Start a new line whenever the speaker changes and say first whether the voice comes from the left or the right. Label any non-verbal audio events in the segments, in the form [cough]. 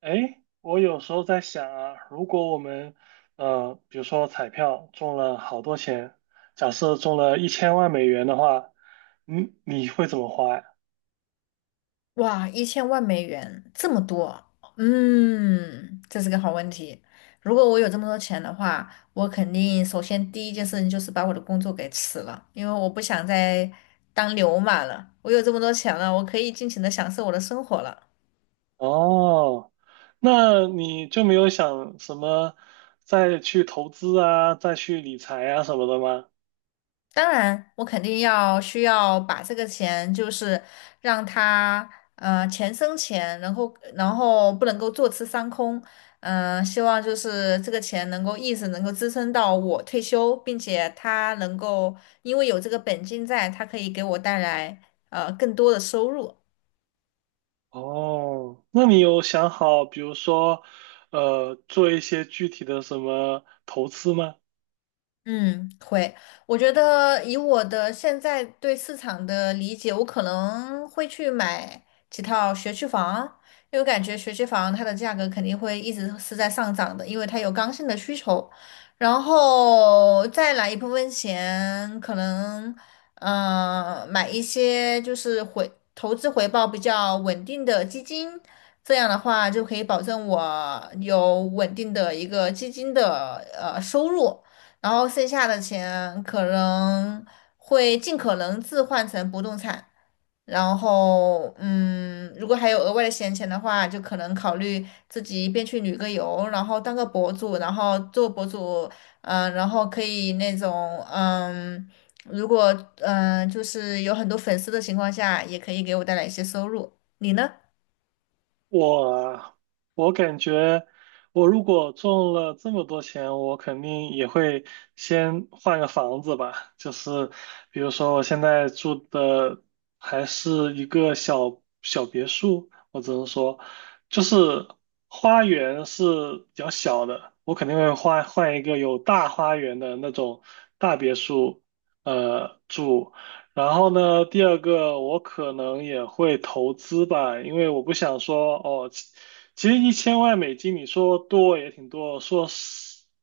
right: 哎，我有时候在想啊，如果我们，比如说彩票中了好多钱，假设中了一千万美元的话，你会怎么花呀？
left: 哇，1000万美元这么多，嗯，这是个好问题。如果我有这么多钱的话，我肯定首先第一件事情就是把我的工作给辞了，因为我不想再当牛马了。我有这么多钱了，我可以尽情的享受我的生活了。
right: 哦，那你就没有想什么再去投资啊，再去理财啊什么的吗？
left: 当然，我肯定要需要把这个钱，就是让它钱生钱，然后不能够坐吃山空，希望就是这个钱能够一直能够支撑到我退休，并且它能够因为有这个本金在，它可以给我带来更多的收入。
right: 哦，那你有想好，比如说，做一些具体的什么投资吗？
left: 嗯，会。我觉得以我的现在对市场的理解，我可能会去买几套学区房，因为我感觉学区房它的价格肯定会一直是在上涨的，因为它有刚性的需求。然后再来一部分钱，可能买一些就是投资回报比较稳定的基金，这样的话就可以保证我有稳定的一个基金的收入。然后剩下的钱可能会尽可能置换成不动产，然后如果还有额外的闲钱的话，就可能考虑自己一边去旅个游，然后当个博主，然后做博主，然后可以那种嗯，如果就是有很多粉丝的情况下，也可以给我带来一些收入。你呢？
right: 我我感觉，我如果中了这么多钱，我肯定也会先换个房子吧。就是比如说，我现在住的还是一个小小别墅，我只能说，就是花园是比较小的，我肯定会换一个有大花园的那种大别墅，住。然后呢，第二个我可能也会投资吧，因为我不想说哦，其实一千万美金你说多也挺多，说少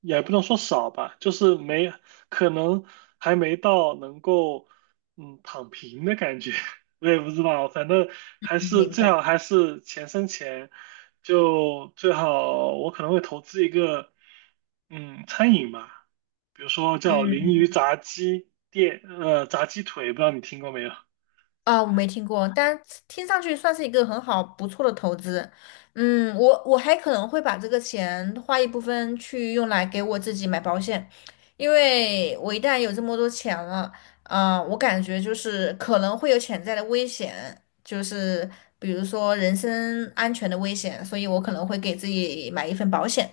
right: 也不能说少吧，就是没可能还没到能够躺平的感觉，[laughs] 我也不知道，反正还
left: 嗯，
right: 是
left: 明
right: 最好
left: 白。
right: 还是钱生钱，就最好我可能会投资一个嗯餐饮吧。比如说叫
left: 嗯。
right: 鲮鱼炸鸡店，炸鸡腿，不知道你听过没有
left: 啊，我没听过，但听上去算是一个很好不错的投资。嗯，我还可能会把这个钱花一部分去用来给我自己买保险，因为我一旦有这么多钱了，我感觉就是可能会有潜在的危险，就是比如说人身安全的危险，所以我可能会给自己买一份保险。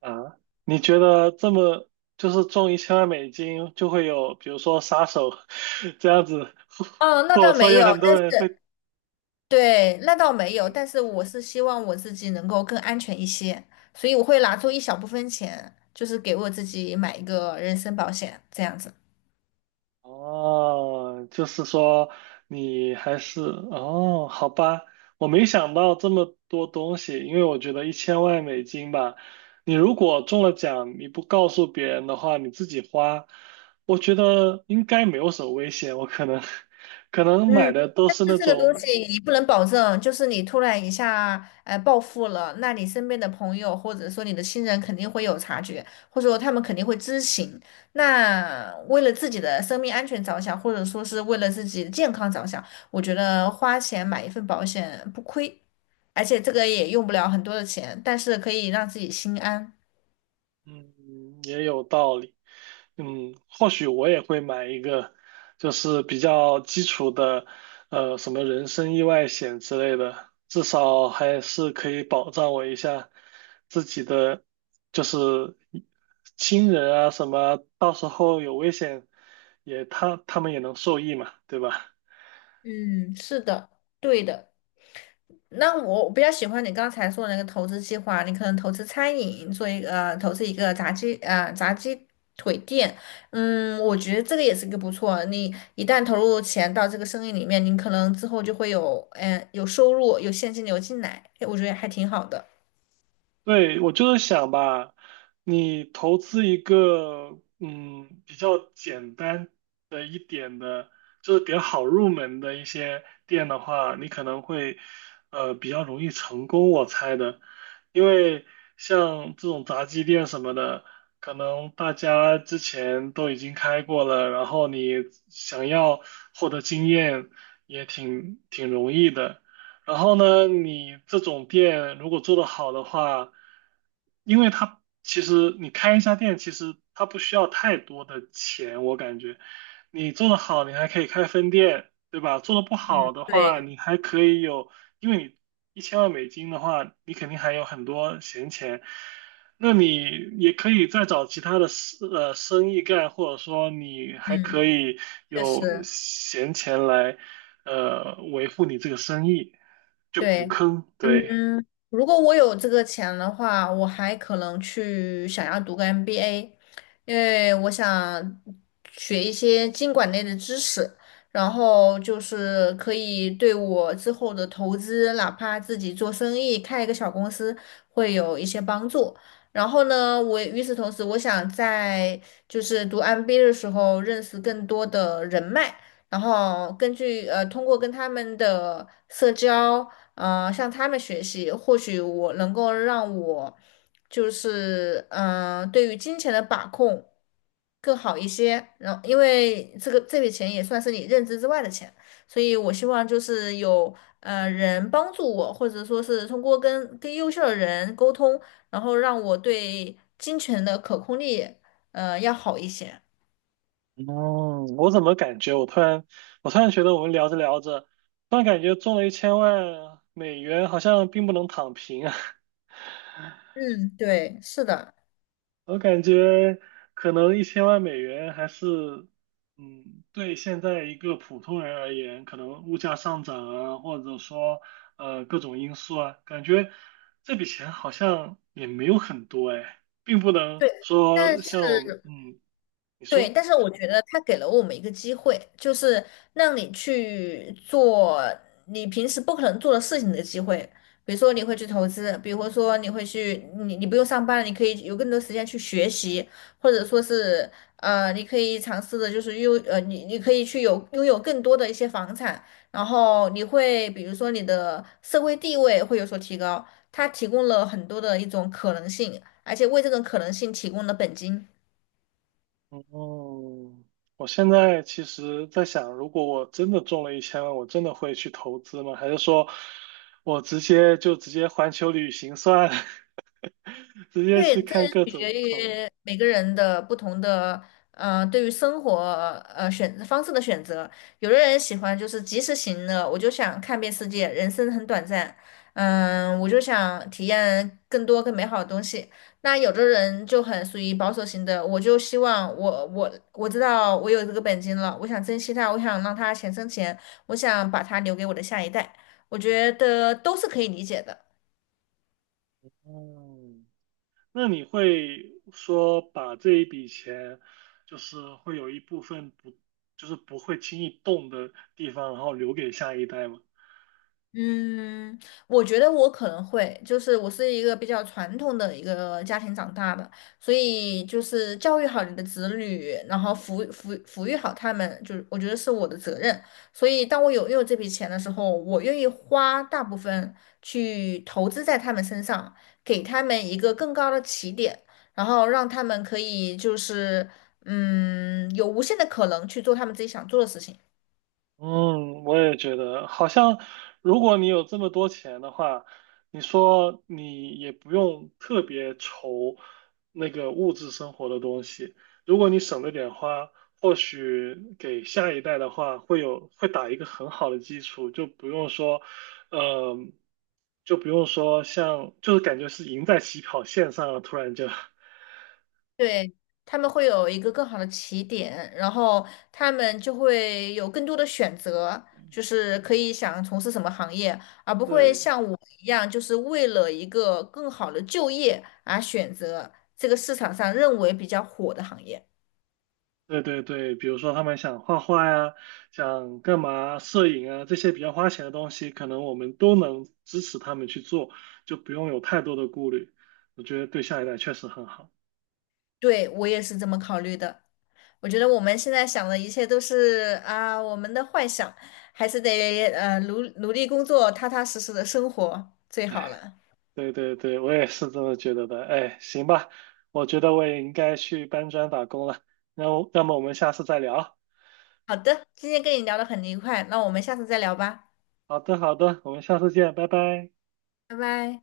right: 啊？你觉得这么就是中一千万美金就会有，比如说杀手 [laughs] 这样子，
left: 哦，
right: [laughs]
left: 那
right: 或者
left: 倒
right: 说
left: 没
right: 有
left: 有，
right: 很多人会
left: 对，那倒没有，
right: 填
left: 但是我是希望我自己能够更安全一些，所以我会拿出一小部分钱，就是给我自己买一个人身保险，这样子。
right: 哦，就是说你还是哦，好吧，我没想到这么多东西，因为我觉得一千万美金吧，你如果中了奖，你不告诉别人的话，你自己花，我觉得应该没有什么危险，我可能 [laughs] 可能
left: 嗯，
right: 买的都是
left: 是
right: 那
left: 这个东
right: 种，
left: 西你不能保证，就是你突然一下暴富了，那你身边的朋友或者说你的亲人肯定会有察觉，或者说他们肯定会知情。那为了自己的生命安全着想，或者说是为了自己的健康着想，我觉得花钱买一份保险不亏。而且这个也用不了很多的钱，但是可以让自己心安。
right: 嗯，也有道理。嗯，或许我也会买一个，就是比较基础的，什么人身意外险之类的，至少还是可以保障我一下自己的，就是亲人啊什么，到时候有危险也他们也能受益嘛，对吧？
left: 嗯，是的，对的。那我比较喜欢你刚才说的那个投资计划，你可能投资餐饮，做一个呃投资一个炸鸡腿店，嗯，我觉得这个也是一个不错。你一旦投入钱到这个生意里面，你可能之后就会有有收入，有现金流进来，我觉得还挺好的。
right: 对，我就是想吧，你投资一个比较简单的一点的，就是比较好入门的一些店的话，你可能会比较容易成功，我猜的，因为像这种炸鸡店什么的，可能大家之前都已经开过了，然后你想要获得经验也挺容易的。然后呢，你这种店如果做得好的话，因为它其实你开一家店，其实它不需要太多的钱，我感觉你做得好，你还可以开分店，对吧？做得不好的话，
left: 对，
right: 你还可以有，因为你一千万美金的话，你肯定还有很多闲钱，那你也可以再找其他的生意干，或者说你还
left: 嗯，
right: 可以
left: 确
right: 有
left: 实，
right: 闲钱来。呃维护你这个生意，就补
left: 对。
right: 坑。对，
left: 嗯，如果我有这个钱的话，我还可能去想要读个 MBA,因为我想学一些经管类的知识，然后就是可以对我之后的投资，哪怕自己做生意，开一个小公司，会有一些帮助。然后呢，我与此同时，我想在就是读 MBA 的时候认识更多的人脉。然后通过跟他们的社交，向他们学习，或许我能够让我就是对于金钱的把控更好一些。然后，因为这个这笔钱也算是你认知之外的钱，所以我希望就是有人帮助我，或者说是通过跟优秀的人沟通，然后让我对金钱的可控力要好一些。
right: 嗯，我怎么感觉我突然觉得我们聊着聊着，突然感觉中了一千万美元好像并不能躺平啊，
left: 嗯，对，是的。
right: [laughs] 我感觉可能1000万美元还是。嗯，对现在一个普通人而言，可能物价上涨啊，或者说各种因素啊，感觉这笔钱好像也没有很多哎，并不能
left: 对。但
right: 说
left: 是。
right: 像我，你
left: 对，
right: 说。
left: 但是我觉得他给了我们一个机会，就是让你去做你平时不可能做的事情的机会。比如说你会去投资，比如说你会去，你不用上班了，你可以有更多时间去学习，或者说是你可以尝试的就是你可以去拥有更多的一些房产，然后你会比如说你的社会地位会有所提高，它提供了很多的一种可能性，而且为这种可能性提供了本金。
right: 哦，我现在其实在想，如果我真的中了一千万，我真的会去投资吗？还是说我直接环球旅行算了，[laughs] 直接
left: 对，
right: 去
left: 这
right: 看各
left: 取决
right: 种不同？
left: 于每个人的不同的，对于生活方式的选择。有的人喜欢就是及时行乐，我就想看遍世界，人生很短暂，嗯，我就想体验更多更美好的东西。那有的人就很属于保守型的，我就希望我知道我有这个本金了，我想珍惜它，我想让它钱生钱，我想把它留给我的下一代。我觉得都是可以理解的。
right: 嗯，那你会说把这一笔钱，就是会有一部分不，就是不会轻易动的地方，然后留给下一代吗？
left: 嗯，我觉得我可能会，就是我是一个比较传统的一个家庭长大的，所以就是教育好你的子女，然后抚育好他们，就是我觉得是我的责任。所以当我有拥有这笔钱的时候，我愿意花大部分去投资在他们身上，给他们一个更高的起点，然后让他们可以就是有无限的可能去做他们自己想做的事情。
right: 嗯，我也觉得，好像如果你有这么多钱的话，你说你也不用特别愁那个物质生活的东西。如果你省着点花，或许给下一代的话，会有会打一个很好的基础，就不用说，呃，就不用说像，就是感觉是赢在起跑线上了，突然就，
left: 对，他们会有一个更好的起点，然后他们就会有更多的选择，就是可以想从事什么行业，而不
right: [laughs]
left: 会
right: 对。
left: 像我一样，就是为了一个更好的就业而选择这个市场上认为比较火的行业。
right: 对对对，比如说他们想画画呀，想干嘛，摄影啊，这些比较花钱的东西，可能我们都能支持他们去做，就不用有太多的顾虑。我觉得对下一代确实很好。
left: 对，我也是这么考虑的。我觉得我们现在想的一切都是啊，我们的幻想，还是得努力工作，踏踏实实的生活最好了。
right: 对对对，我也是这么觉得的。哎，行吧，我觉得我也应该去搬砖打工了。那我，那么我们下次再聊。
left: 好的，今天跟你聊得很愉快，那我们下次再聊吧，
right: 好的好的，我们下次见，拜拜。
left: 拜拜。